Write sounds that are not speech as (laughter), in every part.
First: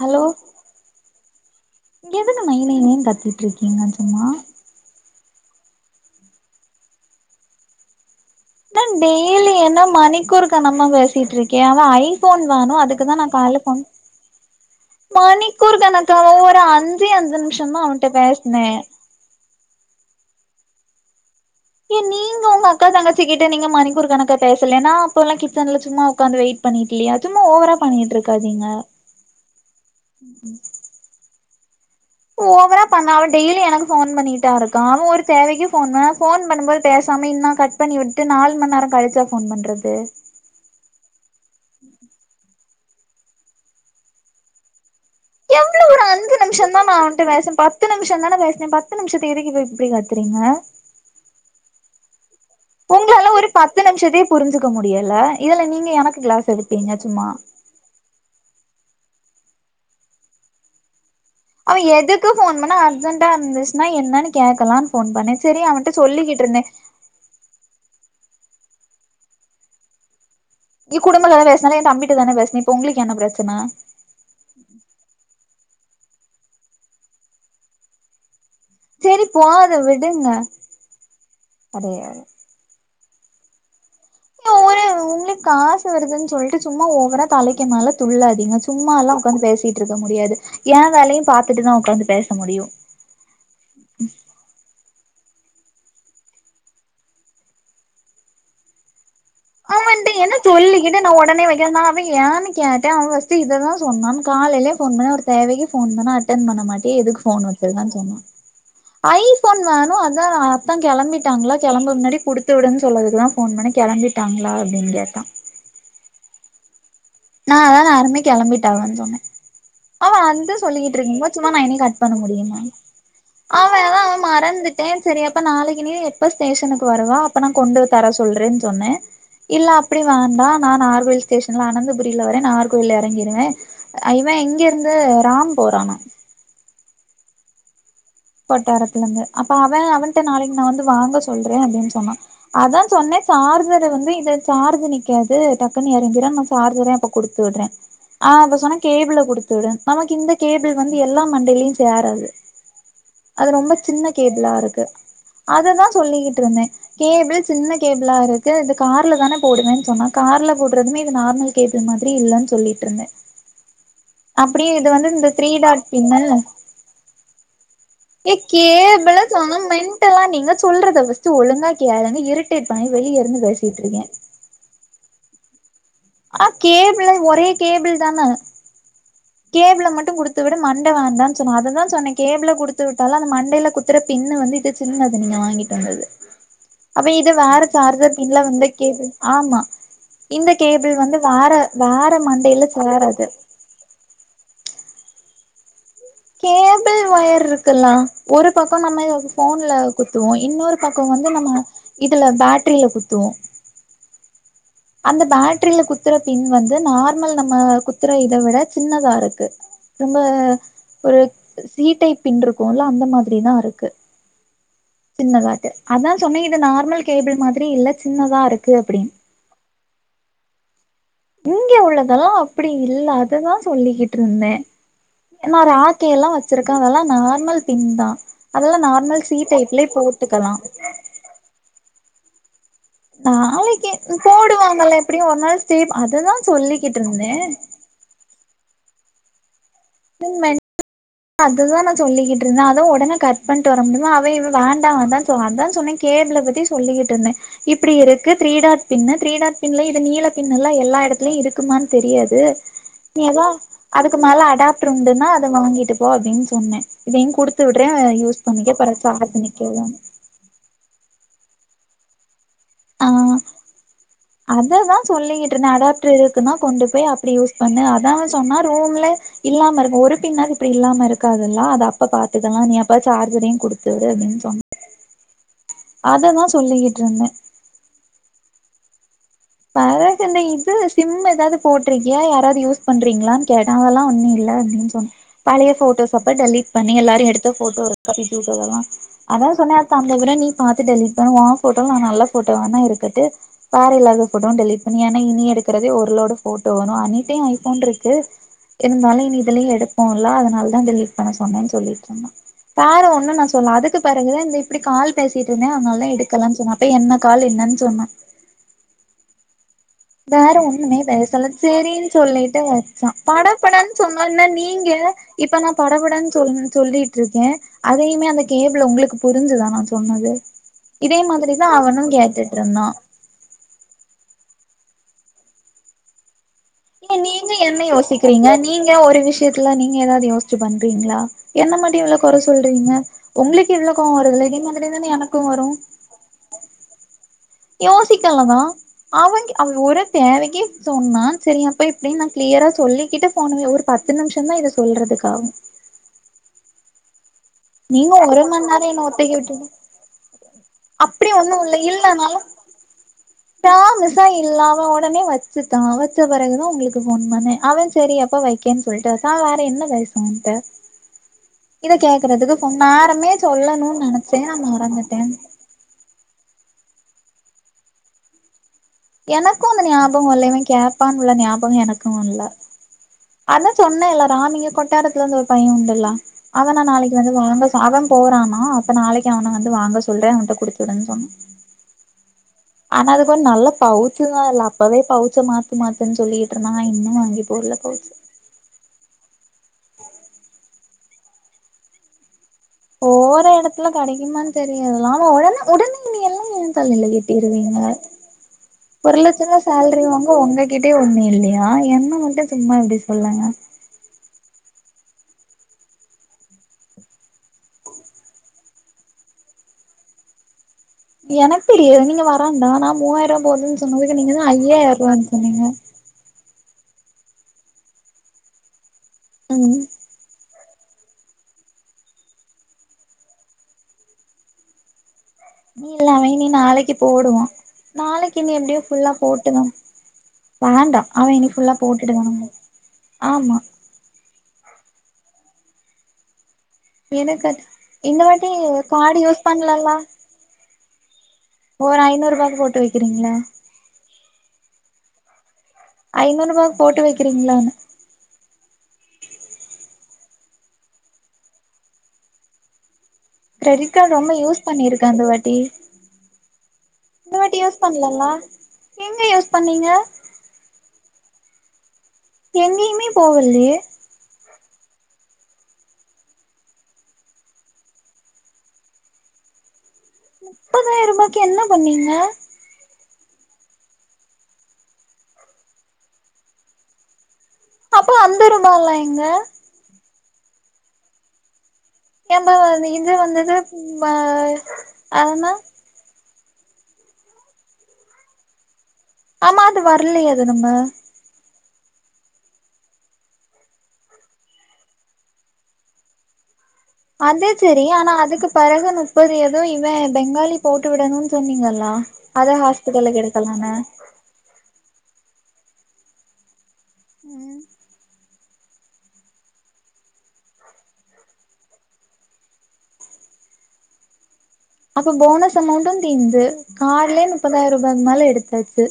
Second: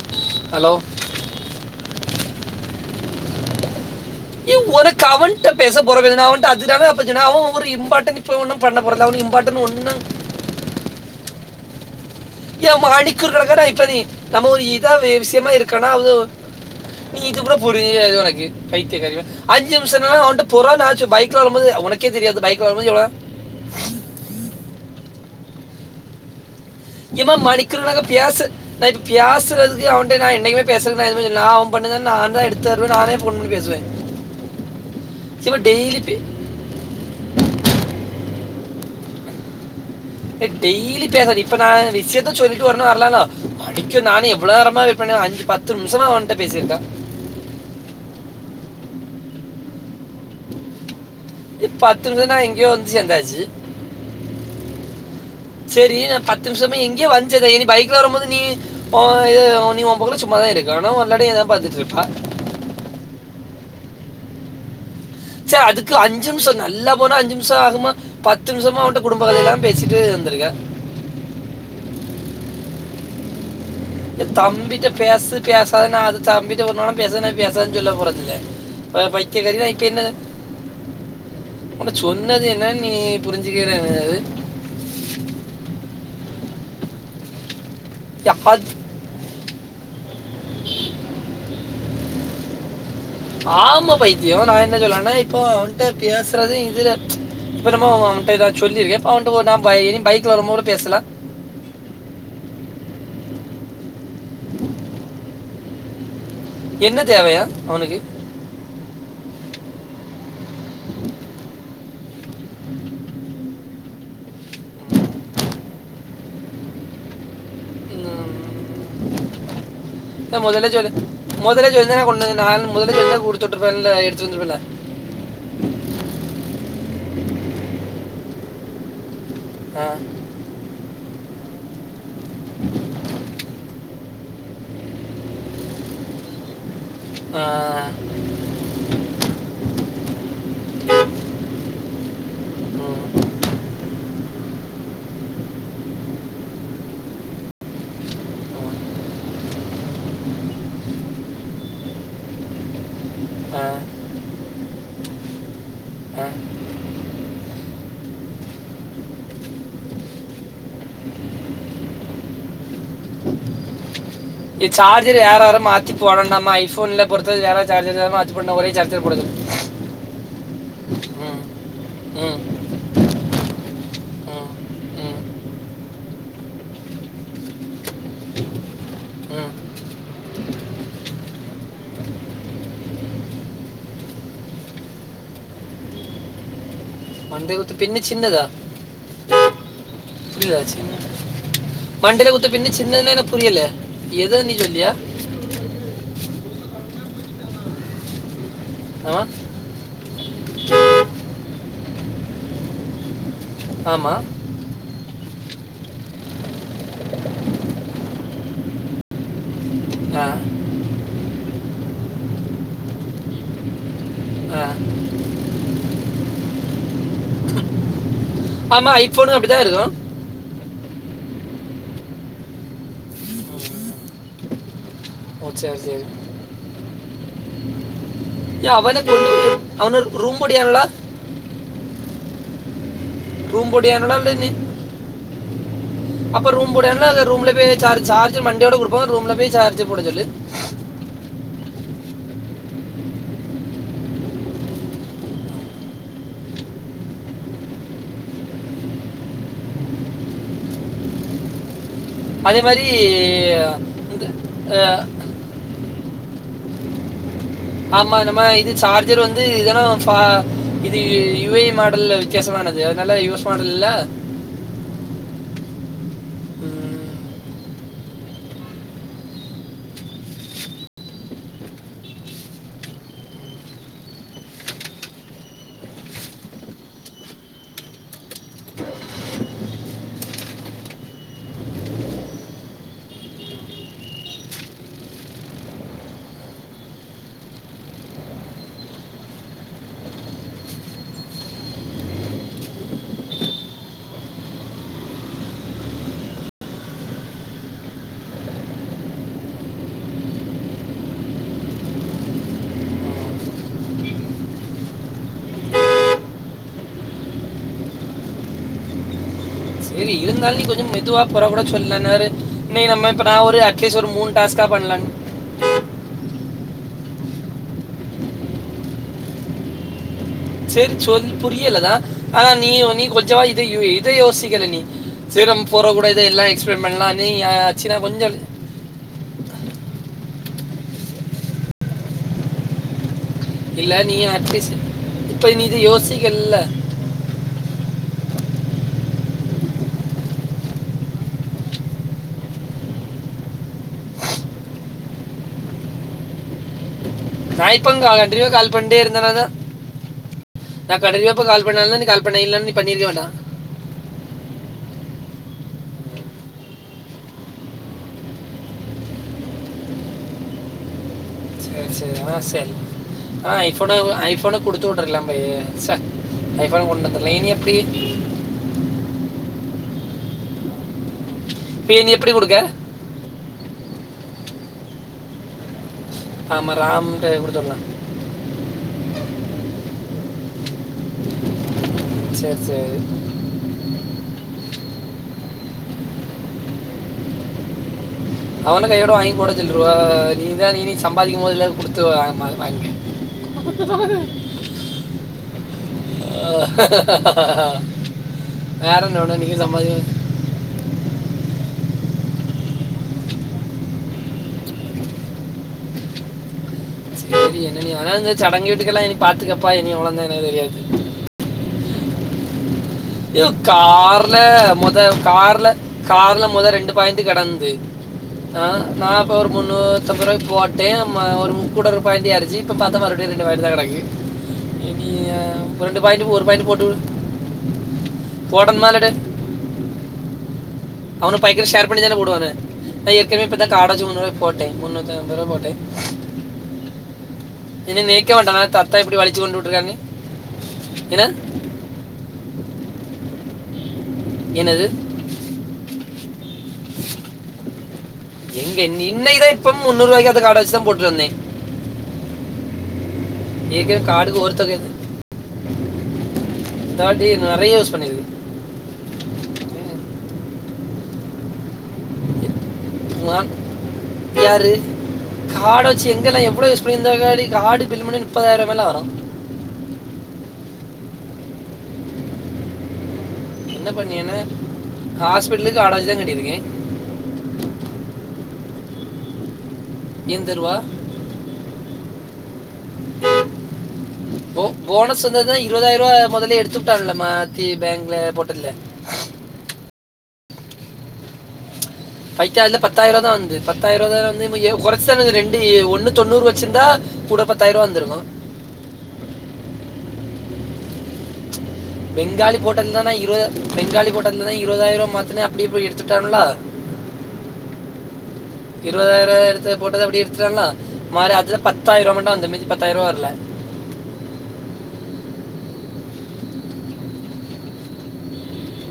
Hello hello எதுனமா நய் நய் நய் கத்திட்டு இருக்கீங்க சும்மா ய ஒன கவன் பேச போற அவண்ட அதுதான அப்ப சொன்ன அவ ஒரு இம்பார்டன்ட் நா டெய்லி என்ன மணிக்கொரு கனமா பேசிட்டு இருக்க கேவா ஐ ஏ மணிக்கு ஓர் கணக்கா இப்ப நம்ம இத விசயமா மணிக்கூர் இருக்கனா அத கணக்காவா ஒரு அஞ்சே நீ அஞ்சு இத கூட நிமிஷந்தா அவன்ட்ட புரியாது ஒனக்கு பேசுனே பைத்திய காரி அஞ்சு நிமிச அவன்ட்ட புரான ஆஜ பைக் ஏ நீங்க உங்க அக்கா தங்கச்சிக்கிட்ட நீங்க மணிக்கொரு கணக்கா பேசலன்னா அப்ப எல்லா கே ஸ்டாண்ட்ல சும்மா உக்காந்து வெய் ஏமா மணிக்கிறக்கு பேச நா இப்ப பேசறதுக்கு அவன்ட நா என்னைக்குமே பேச நான் எதுமே சொல்ல நா அவ ஓவரா பண்ண அவன் டெய்லி எனக்கு பேசுவேன் போன் பண்ணிட்டா இருக்கா அவன் ஒரு இவன் தேவைக்கு போன் டெய்லி போன் பண்ணும்போது பேசாம இன்னா கட் பண்ணி விட் நால் மணி நேர கழிச்சா ஃபோன் பண்றது டெய்லி பேசாது இப்ப நா விஷயத்த சொல்லின் வரும் வரலல அடிக்க நான எவ்ளோ நேரமா பண்ணேன் அஞ்சு பத்து எவ்வளோ ஒரு நிமிஷமா அஞ்சு அவன்கிட்ட நிமிஷந்தா பேசியிருக்கேன் நா அவன்ட பேச பத்து நிமிஷந்தான பேசுனே பத் பத்து நிமிஷத்திக்கு எதுக்கு போய் இப்படி கத்துறீங்க பத்து நிமிஷ நா எங்கயோ வந்து உங்களால சேந்தாச்சு ஒரு பத்து நிமிஷத்தையே புரிஞ்சுக்க முடியல இதுல நீங்க சரி ந எனக்கு பத்து கிளாஸ் நிமிஷமா எடுப்பீங்க எங்கயோ சும்மா வந்து சேந் இனி பைக்ல வரும்போது நீ ஒ இது நீ உ போக்குல சும்மாதா இருக்கு ஆனா விளையாடி எதாவது அவ பார்த்துட்டு இருப்பா எதுக்கு போன் பண்ணா அர்ஜென்டா இருந்துச்சு நா என்னன்னு கேக்கலா சரி அதுக்கு அஞ்சு நிமிச நல்லா போனா அஞ்சு நிமிஷ ஆகுமா பத் பத்து நிமிஷமா அவன்ட்ட குடும்ப கத எல்லா பேசிட்டு வந்திருக்க என் குடும்பங்கல தா பேசின இல்ல எ தம்பிட்ட தானே பேசுனே இப்போ உங்களுக்கு என்ன பிரச்சன எ தம்பிட்ட பேசு பேசு அத நா அது தம்பிட்டு ஒருநாளு பேச பேசாதன்னு சொல்ல போறதில்ல சரி பைக்க கததா போது இப்ப என்ன விடுங்க உன அப்டின்னாரு சொன்னது என்ன நீ புரிஞ்சுக்கிற ஒரு உங்களுக்கு காசு வருதுன் சொல்ட்டு சும்மா ஓவரா தலைக் (unintelligible) மேல துள்ளாதீங்க சும்மா எல்லா உக்காந்து பேசிட்ருக்க முடியாது எ வேலயு பாத்துட்டுதா உக்காந்து பேச முடியு ஆமா (unintelligible) நா என்ன சொல்லண்ணா இப்போ அவன்ட்ட பேசறது இதுல இப்ப நம்மோ அவ அவன்ட்ட எதா சொல்லிருக்கே அவ என்ட்ட என்ன சொல்லிக்கிட்டே நா ஒடனே வெக்கெ நா அவ ஏனு கேட்டே அவ ஃபஸ்ட்டு இததா சொன்னான் காலைலயே ஃபோன் பண் ஒரு தேவைகு ஃபோன் பண்ணா ட்டன் பண்ண மாட்டியே என்ன எதுக்கு தேவையா ஃபோன் வெச்சிருக்கன் அவனுக்கு சொன்னா ஐ ஃபோன் வேணு அதா அத்தான் கெளம்பிட்டாங்களா கெளம்ப முன்னாடி குடுத்து விடுன் சொல்லதுக்கு தா ஃபோன் பண்ணி கெளம்பி டாங் லா அப்டின் கேட்டா நா அதா யாருமே கொளம்பிட்ட உம், வந்தோனே அவ நான் வந்து முதல்ல சொல்லு சொல்லிகிட் இருந் சும்மா முதல்ல ந சொல்லி கட் பண்ண கொண்டு வந்து முடியுமா நான் முதல்ல சொல்லி அவ கொடுத்துட்ருப்பேன்ல அவ எடுத்து வந்துருப்பேன்ல மறந்துட்டே சரி எப்ப நாளக்கி நீ எப்ப ஸ்டேஷனுக் வருவா அப்ப நா கொண்டு தர சொல்றேன் சொன்னே இல்ல ஆ, அப்டி வேண்டா நா நார்வேல் ஸ்டேஷன்ல அன ல வர நாகர் கோயில்ல எறங்கிருவே இவ இங்கிருந்து ராம் போறானா ஆ கொட்டாரத்துல இருந்து அப்ப அவ அவன்ட்ட நாளைக்கு நா வந்து வாங்க சொல்றே அப்டின் சொன்னா அதா உம், சொன்னே சார்ஜர வந்து இத சார்ஜ் நிக்காது டக்குன்னு எறங்கிரு நா சார்ஜரே அப்ப குடுத்து விடுறே ஆ அப்ப உம், சொன்னா கேபிள குடுத்து விடுன் நமக்கு இந்த கேபிள் வந்து எல்லா மண்டையிலயு சேராது அது ஆ, ரொம்ப சின்ன கேபிளா இருக்கு அததா சொல்லி ஆ. கிட்ருந்தே கேபிள் சின்ன கேபிளா இருக்கு இது கார்ல தானே போடுவேன்னு சொன்னா கார்ல போடுறதுமே இது நார்மல் கேபிள் மாதிரி இல்லன் சொல்லிட்ருந்தே இது சார்ஜர் யாராரோ மாத்தி போடண்டாமா ஐ ஃபோன்ல பொறுத்த யாரா சார்ஜர் மாத்தி ஏ போடணும் ஒரே சார்ஜர் கேபிளு போடுது செம மெண்டலா நீங்க சொல்றத ஃபஸ்ட்டு ஒழுங்கா கேளுங்க இரிட்டேட் பண்ணாத வெளிய இருந்து பேசி ட்ருக்கே ஆ கேபிளு ஒரே கேபிள்தான கேபிள மட்டு குடுத்து விடு மண்ட வேண்டான் சொன்னா அததா சொன்னே கேபிள குடுத்து விட்டாலு அந்த மண்டையில குத்துற பின்னு வந்து இது சின்னது நீங்க வாங்கிட்டு வந்தது அப்ப இது மண்டை வேற குத்து பின்ன சார்ஜர் பின்ல சின்னதா வந்து கேபிள் ஆமா இந்த கேபிள் வந்து வேற வேற மண்டைல குத்த மண்டையில பின்னு சின்னதுனா என்ன சேராது புரியல எத நீ சொல்லியா கேபிள் ஒயர் இருக்குல்லா ஒரு பக்கோ நம்ம ஆமா எதாவது ஃபோன்ல குத்துவோ இன்னொரு பக்கோ வந்து நம்ம இதுல பேட்டரில குத்துவோ ஆமா அந்த பேட்டரில குத்துற பின் வந்து நார்மல் நம்ம குத்துற இதை விட சின்னதா இருக்கு ரொம்ப ஆ ஒரு சி டைப் பின் இருக்குல்ல அந்த மாதிரிதா இருக்கு ஆ சின்னதாட்டு அதா சொன்னே இது நார்மல் கேபிள் மாதிரி இல்ல சின்னதா இருக்கு ஆமா அப்டின்னு ஐபோன் அப்படிதா இருக்கு இங்க உள்ளதல்லா அப்படி இல்ல அததா சொல்லிக்கிட்ருந்தே ஓ நா சரி சரி ராக்கியெல்லா வச்சிருக்கே அதல்லா நார்மல் பின் தா ஏ அதெல்லா அவ என்ன நார்மல் சி சொல்றதுக்கு டைப்லே அவ என்ன ரூம் போட்டுக்கலா போட்டியான்ல்ல நாளைக்கி போடியானலா இல்லை நீ போடுவாங்கல்ல எப்டியு ஒரு நாள் சே அததா அப்போ ரூம் சொல்லிக்கிட்ருந்தே போ ரூம்ல போய் சார்ஜ் போட சொல்லு அதுதா நா சொல்லிக்கிட்ருந்த அத உடனே கட் பண்ட்டு வர முடியுமா அவ இவ வேண்டா அதா அதான் சொன்னே கேபிள பத்தி சொல்லிகிட்ருந்த இப்படி இருக்கு த்ரீடாட் பின்னு த்ரீடாட் பின்ல இது நீல பின்லா எல்லா எடத்துலியு இருக்குமான் தெரியாது அதே மாதிரி நீ ஏதா அதுக்கு மேல அடாப்ட்ரு இந்த உண்டுனா அத வாங்கிடு போ அப்டின் சொன்ன இதையு குடு ஆமா நம்ம இது சார்ஜர் வந்து இதனா நிக்குதுன்னு ஃபா இது விவே மாடல்ல வித்தியசமானது அதனால ஆ யூஸ் பாடுல்ல அததா சொல்லிக்கிட்ருந்த அடாப்ட்டருக்குனா கொண்டு போய் அப்படி யூஸ் பண்ணு அதா சொன்னா ரூம்லே இல்லாம இருக்கு ஒரு பின்னாது இப்படி இல்லாம இருக்காதுல்ல அத அப்ப பாத்துக்கலா நீ அப்ப சார்ஜரையு குடுத்து விடு அப்டின் சொன்ன அததா சொல்லிக்கிட்ருந்த பெறகு என்ன இது சிம் எதாது போட்ருக்கியா யாராவது யூஸ் பண்றீங்களானு கேட்ட அதெல்லா ஒன்னு இல்ல அப்டின் சொன்ன பழைய போட்டோஸ் அப்ப டெலீட் பண்ணி எல்லாரு எடுத்த போட்டோ இருக்கு அனுப்பிச்சு விட்டதெல்லா அதா சொன்ன அத அந்தவிட நீ பா்த்து டெலீட் பன்னு உன் போட்டோ நா நல்ல போட்டோ வேனா இருக்கட்டு வேற இல்லாத போட்டோவ டெலிட் பண்ணு ஏனா இனி எடுக்கறதே ஒரு லோடு போட்டோ வரு அனிட்ட ஐபோன்ருக்கு இருந்தாலு இனி இதுலயு எடுப்போல்ல அதனாலதா டெலிட் பண்ண சொன்னனு சொல்லிட்டுருந்தா வேற ஒன்னு நா சொல்ல அதுக்கு பெறகுதா இந்த இப்டி கால் பேசிட்டுருந்த அதனாலதா எடுக்கலனு சொன்ன அப்பயே என்ன கால் என்னன் சொன்னா சரி வேற இருந்தாலும் நீ கொஞ்சம் ஒண்ணுமே மெதுவா போற பேசல கூட சேரின் சொல்லனாரு சொல்லிட்டு நீ நம்ம வெச்சான் இப்ப நான் ஒரு அட்லீஸ்ட் ஒரு படபடன்சொன்னா மூணு என்னா டாஸ்கா நீங்க பண்ணலான்னு இப்ப நா படபடன் சொல் சொல்லிட்ருக்கே அதையுமே அந்த கேபிள் உங்களுக்கு புரிஞ்சுதா நா சொன்னது சேரி இதே சொல் மாதிரிதா புரியலதா அவனு ஆனா கேட்டுட்டு நீ இருந்தா நீ கொஞ்சவா இத இத யோசி க்கிற நீ சீரம் ஃபோரோ கூட இதையல்ல ஏ நீங்க என்ன யோசிக்கிறீங்க நீங்க ஒரு விஷயத்துல நீங்க நீ எதாவுது யோசிச்சு பண்றீங்களா என்ன மட்டு இவ்ளோ கொற சொல்றீங்க உங்களுக்கு இவ்ளோ இல்ல கோவோ நீ வருதுல இதே அட்லீஸ்ட் மாதிரி தானே எனக்கு இப்ப நீ வரு இத யோசிக்கல்ல யோசிக்கலதா அவன் அவ ஒரு தேவைக்கி சொன்னா சரி அப்ப இப்டின் நா க்ளியரா சொல்லிக்கிட்டு போன ஒரு பத்து நிம்ஷந்தா இத சொல்றதுக்கா நான் இப்ப நீங்க ஒரு கண்டினியூ மண் கால் நேரோ பண்ணிட்டே என்ன ஒத்தகி இருந்தனாதான் விட்டுட்டு நான் அப்படி கடையில் போய் ஒன்னு கால் இல்ல பண்ணாலும் நீ கால் இல்லனாலு பண்ண இல்லைன்னு நீ பண்ணியிருக்க வேண்டாம் ப்ராமிசா இல்ல அவ னே வெச்சுதா வெச்ச பெறகுதா உங்களுக்கு போன் பண்ணே அவன் சரி அப்ப வைக்கேன் சொல்லிட்டு நா வேற என்ன பேச அவன்ட இதக்கே ஆஹ சரி ஆஹ் ஐபோன நெனச்சே நா ஐபோன குடுத்து மறந்துட்டே உட்றலாமேயே ச்ச இப்ப கொண்டு வந்துல இனி எப்டி எனக்கு அந்த ஞாபகோல்ல இவன் கேட்பான் உள்ள ஞாப கோ இப்போ எனக்கு நீ எப்படி இல்ல கொடுக்க அதா சொன்னே இல்ல ராம் இங்க கொட்டாரத்துல இருந்து ஒரு பையன் உண்டுல்ல ஆமாம் அதனா நாளைக்கு ராம்கிட்ட வந்து கொடுத்து வாங்க விடலாம் சொன் அவன் போறானா இப்ப நாளைக்கு அவன வந்து வாங்க சொல்றேன் அவனிட்ட குடுத்து விடுங்கனு சொன்னா சரி சரி ஆனா அதுக்கு ஒரு நல்ல பவுச்சு தான் இல்ல அப்பவே பவுச்ச மாத் மாத்தன்னு சொல்லிக்கிட்டு இருந்தான் இன்னு வாங்கி போடல பவுச் அவன கையோட வாங்கி போடச்சில்ருவா நீதான் நீ இனி சம்பாதிக்கும் போது இல்ல குடுத்து வாங்மாற போற இடத்துல கிடைக்குமானு தெரியாதுல்லா ஆனா உடன உடனே நீ எல்லா என் தலைல கட்டிருவீங்க வேற என்ன ஒரு வேணும் லட்சந்தா நீங்கள் சேலரி சம்பாதிக்க வாங்க உங்ககிட்டயே ஒண்ணு இல்லையா என்ன மட்டும் சும்மா எப்டி சொல்லாங்க சேரி என்ன இனி ஆனா இந்த சடங்கு வீட்டுக்கெல்லா இனி பாத்துக்கப்பா இனி அவ்ளந்தா எனக்கு தெரியாது எனக்கு தெரியது நீங்க வரண்டா நாப் இ கார்ல முத ரூபான்னு சொன்னீங்க கார்ல கார்ல முதல் ரெண்டு பய்ந்து கிடந்து ஆஹ் நான்ப்ப ஒரு ம் முன்னூத்தம்புரூவாக்கு போட் தேமாரு கூட்ட பயண்டி ஆயிச்சு இப்ப பாத்தா மறுபடியும் ரெண்டு பாயிண்ட் தான் கிடக்கு அஹ், நீ ரெண்டு இல்லாமே பாயிண்ட் ஒரு இனி பாயிண்ட் போட்டு நாளைக்கு போடுவோம் நாளைக்கு இனி எப்படியோ போட்டோம்னாலடு ஃபுல்லா போட்டுதான் வேண்டா அவன் அவனு இனி பயங்கர ஃபுல்லா ஷேர் பண்ணி தானே போட்டுட்டுதான் உடு ஆமா போட்டே முன்னூத்தம்பதுருவா போட்டே எதுக்கட் இந்த வாட்டி நான் கார்டு யூஸ் பண்ணலல்ல என்னது ஒரு ஐநூறு ரூபாக்கு போட்டு வைக்கிறீங்களா என்னது ஐநூறு ரூபாக்கு போட்டு வைக்கிறீங்களான்னு எங்கன் இன்னக்கி இப்ப முன்னூறு ரூபாய்க அத காட வச்சுதான் போட்டுட்டு வந்தே கிரெடிட் கார்ட் ரொம்ப யூஸ் பண்ணிருக்கான் இந்த வாட்டி தேர்ட்டி இந்த வாட்டி நிறைய யூஸ் பண்ணலல்ல பண்ணியிருக்கு நீங்க யூஸ் பண்ணீங்க எங்கேயுமே போகல்லியே காடு வச்சு எங்கல்லா எவ்ளோ யூஸ் பண்ணிருந்தா காடு பில்லுமண்ணு முப்பதாயிரம் ரூவா எல்லா வரும் முப்பதாயிரம் ரூபாய்க்கு என்ன பண்ணீங்க என்ன பண்ணியன்னா ஹாஸ்பிட்டலுக்கு ஆடகு தான் கட்டிருக்கே அப்போ அந்த ரூபால்லா எங்க எந்த ரூபா எந்தமாதி இது வந்தது ப அதனா முதலே எடுத்து புட்டால மாத்தி பேங்கல போட்டல ஆமா அது வரலையது நம்ம பைக்காதுல பத்தாயிரம் தான் வந்து பத்தாயிர தான் வந்தும் ஏ கொடசெல்லவுக்கு ஏ ரெண்டு ஒண்ணு தொண்ணூறு வந்து அதே செரி ஆனா அதுக்கு பிறகு முப்பது ஏதோ இவன் பெங்காலி போட்டு விடணும்னு சொன்னீங்கல் பெங்காலி போட்டருந்த நா இருவது பெங்காலி போட்டந்துதான் இருபதாயிரம் மாத்துன அப்டியே போய் எடுத்துட்டானுலா ம் இருபதாய ரூபாய எடுத்து போட்டத அப்டி எடுத்துட்டாங்கானா மாறி அதுதா பத்தாயி ரூபா மட்டும் வந்த மிஞ்சி பத்தாய ரூபா வர்ல அப்ப போனஸ் அமௌண்ட்டும் தீந்து கார்டுலே முப்பதாய ரூபாய்க்கு மேல எடுத்தாச்சு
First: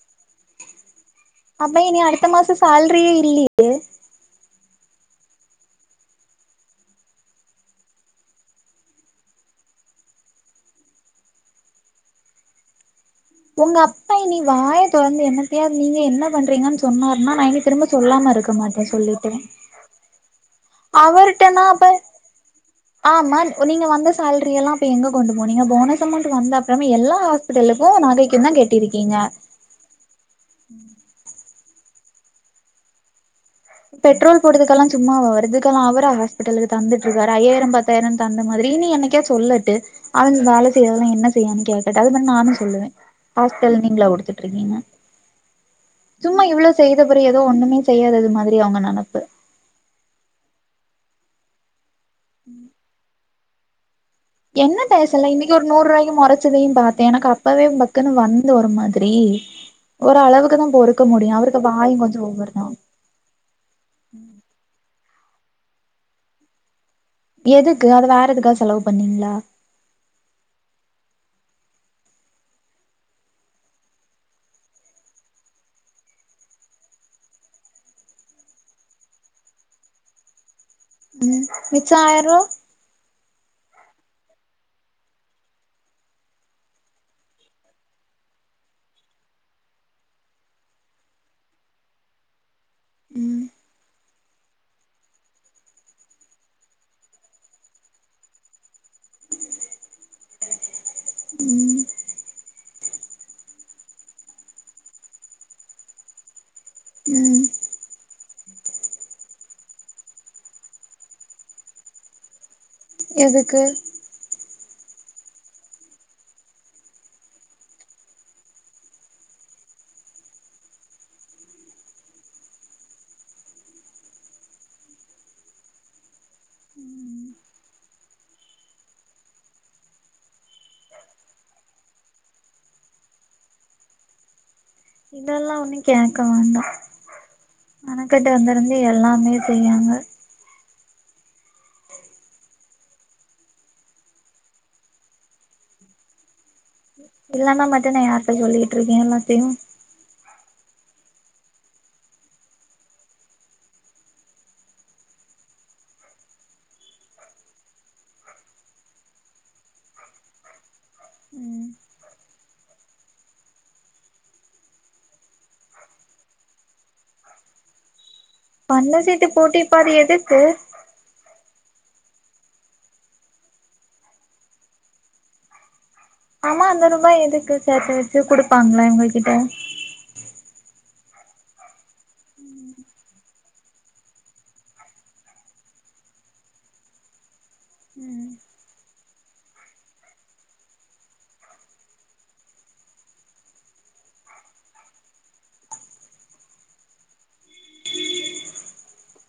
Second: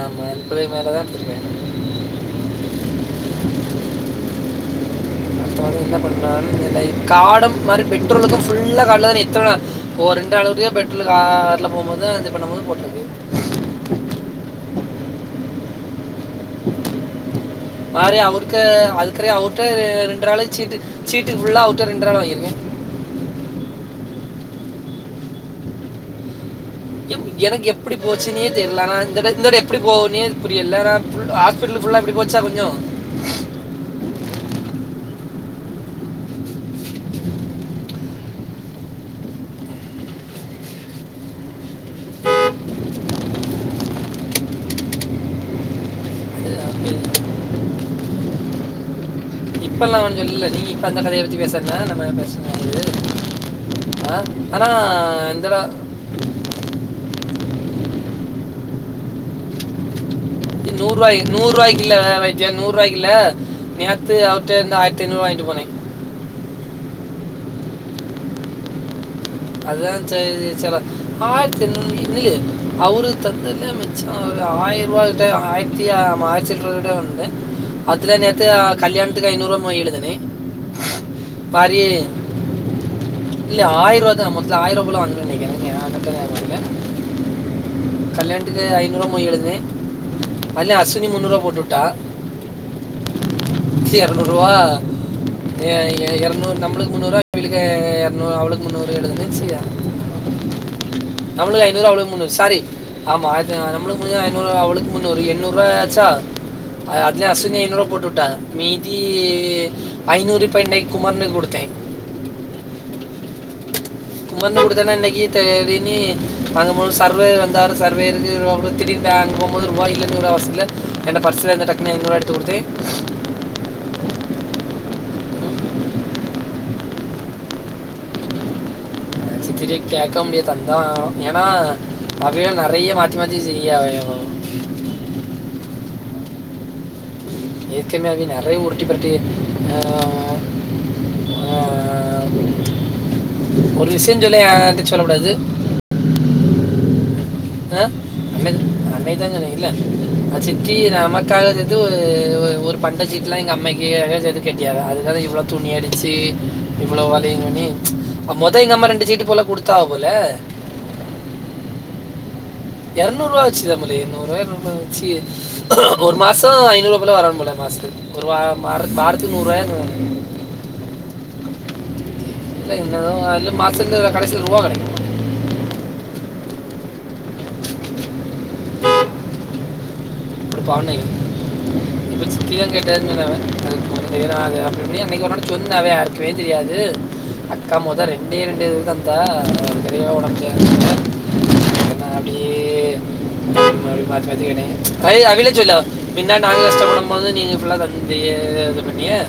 ஆமா முப்பதாயிரத்துக்கு மேல தான் எடுத்துருக்கேன் அப்பா இனி அடுத்த மாசம் சேல்ரியே இல்லியே அடுத்த மாசோ என்ன பண்றார்னு தெர்ல காடம் மாரி பெட்ரோலுக்கு ஃபுல்லா காட்ல தானே எத்தன ஒரு ரெண்டாள் ஒட்டியே பெட்ரோல் கார்ல போம்போது தா இது பண்ணும் போது போட்ருக்கு இப்ப வந்து என்னத்தையோர் நீங்க என்ன பண்றீங்கன் சொன்னாருனா நா எங்க மாறி அவருக்கு அதுக்குறே அவுட்டு ரெண்டு நாளை சீ அவர்டேனா அப்ப ஆமா ஓ நீங்க வந்து சேல்ரியல்லா அப்ப எங்க கொண்டு போனிங்க போனஸ் அமௌண்ட் வந்தப் எ எனக்கு எப்படி போச்சுனே தெர்லனா கட்டிருக்கீங்க இந்தட இந்தட எப்புடி போகுனே புரியல நா ஃபுல் ஆஸ் பிட்லு ஃபுல்லா இப்டி போச்சா கொஞ்சோ பெட்ரோல் போடதுக்கெல்லா சும்மா வருதுக்கெல்லா அவரா ஹாஸ்பிட்டலுக்கு தந்துட்டு இருக்காரு ஐயாயிரம் பத்தாயிரம் தந்த மாதிரி நீ எனைக்கே சொல்லட்டு அவன் வேல செய்யதெல்லா என்ன செய்வானு கேட்டுட்ட அது மாரி நானும் சொல்லுவே ஹாஸ்பிட்டல் நீங்களா குடுத்துட்டுருக்கீங்க சும்மா அது இவ்வளோ செய்த பிற அப்படி எதோ ஒண்ணுமே செய்யாதது மாதி ரி அவங்க நனப்பு இப்பல்லா ஒன்னு சொல்லல நீ இப்ப அந்த கதைய பத்தி பேசறத நா நா பேசுனது என்ன பேசல இன்னைக்கு ஒரு நூறுபாய்க்கு மொறச்சதையு பாத்தே எனக்கு அப் பவே பக்குன்னு வந்து ஒரு மாதிரி ஓரளவுக் நீ நூறுவாய் நூறுவாய்க்குல்ல வைஜா தா நூறுவாய்குல நேத்து அவர்ட்ட இருந்து ஆயிரத்தைநூருவா வா ங்கி போனே எதுக்கு அது வேற எதுக்கா செலவு பண்ணீங்களா அதான் சேரி செல ஆ தின் இல்லியே அவரு தந்தன்ன மிச்சோ ஒரு ஆயரூபா கிட்ட ஆயிரத்தி அ ஆமா ஆயிரத்தி எட்நூறு கிட்ட உண்டு அதுல நேத்து அ கல்யாணத்துக்கு ஐநூரூவா மொய் எழுதுனே ம் மிச்சம் ஆயரூவா இல்ல ஆயருவா தா மொத்த ஆயிரூவாக்குள வாங்குனனு நெனைக்கே (unintelligible) கல்யாணத்துக்கு ஐநூருவா மொய் எழுதுனே (unintelligible) அஸ்வினி முன்னூரூவா போட்டுவுட்டா ம் மிச்ச எரநூரூவா ஏ ஏ எரநூறு நம்மளுக்கு முன்னூறுவா அவியலுக்கு எரநூறு அவளுக்கு முன்னூறு மொய் எழுதுனே செய்யா நம்மளுக்கு ம் ஐநூறு அவளுக்கு முன்னூறு சாரி ஆமா ஆயரத்தி அ நம்மளுக்கு முடிஞ்ச ஐநூருவா அவளுக்கு முஞ்ச ஒரு எண்ணூருவாயாச்சா அ அதுலே ம் அஸ்வினி ஐநூருவா போட்டு வுட்டா மீதி ஐநூறு பன்னைக் குமார் அண்ணனு குடுத்தே எதுக்கு குமார் ணே குடுத்தன்னா இன்னைக்கு தெதீனு வாங்கம்போது சர்வே வந்தாரு சர்வேருக்கு (unintelligible) திடீர்னு பேங்கு போம்போது ரூபாய் இல்லனு வர அவசரத்துல என்ட பர்சலந்த டக்குனு ஐநூருவா எடுத்து குடுத்தே சித்திடே கேக்க முடியா தந்தா வாங் ஏனா அவிய நெறைய மாத்தி மாத்தி செய்யறாக இதெல்லா ஒண்ணு கேக்க வேண்டா ஏற்கன்வே அவிய மெனக்கெட்டு நெறைய வந்திருந்து உருட்டி பெரட்டி எல்லாமே செய்யாங்க அஹ் ஆஹ் ஒரு விஷயம் சொல்லுவ யார்டயு சொல்ல கூடாது இல்லன்னா மட்டு ஆஹ் நா யார்ட்ட அன்னைக்த சொல்லிட்ருக்கே அன்னைக்தா எல்லாத்தையு சொன்ன இல்ல (unintelligible) சித்தி நமக்காக சேத்து ஒ ஒரு பண்டொ சீட்டுல்லா எங்க அம்மைக்கு நக சேத்து கெட்டியாக அதுக்காக இவ்வளோ துணி அடிச்சு இவ்வளோ வளையும் பண்ணி மொத எங்க அம்மா ரெண்டு சீட்டு போல குடுத்தா போல ம் எரநூறுவா வச்சு (unintelligible) எறநூறுவாயோ எரநூறு ரூபா வச்சு ஒரு மாசம் ஐநூறுபலாம் வரா போல மாசத்துக்கு ஒரு வா மார பண்ண சீட்டு வாரத்து நூறுவா போட்டு இப்ப அது எதுக்கு (unintelligible) இல்ல என்னதா இல்ல மாசத்துல கடைசி ரூவா கெடைக்கு ஆமா அந்தரூபாய் எதுக்கு சேத்து வச் சு குடுப்பாங்களல இவங்க கிட்ட பாவோ இன்னக்கி இப்ப சித்திதா கேட்டாதா சொன்னா அவே அதுக்கு ஒண்ணு தெரியாது ஏன்னா அது அப்டி இப்டி அன்னக்கி ஒரு நாள் சொன்ன அவே யாருக்குமே தெரியாது அக்கா மொத ம் ரெண்டே ரெண்டு இது தந்தா பெரியவ ஒடம்பு சரியில்ல நா அப்டியே அப்டி மாத்தி மாத்தி என்னய பைல அவிலச் சொல்லு பின்ன நாங்க கஷ்டப்படும்போது நீங்க ஃபுல்லா தந்து இது பண்ணிய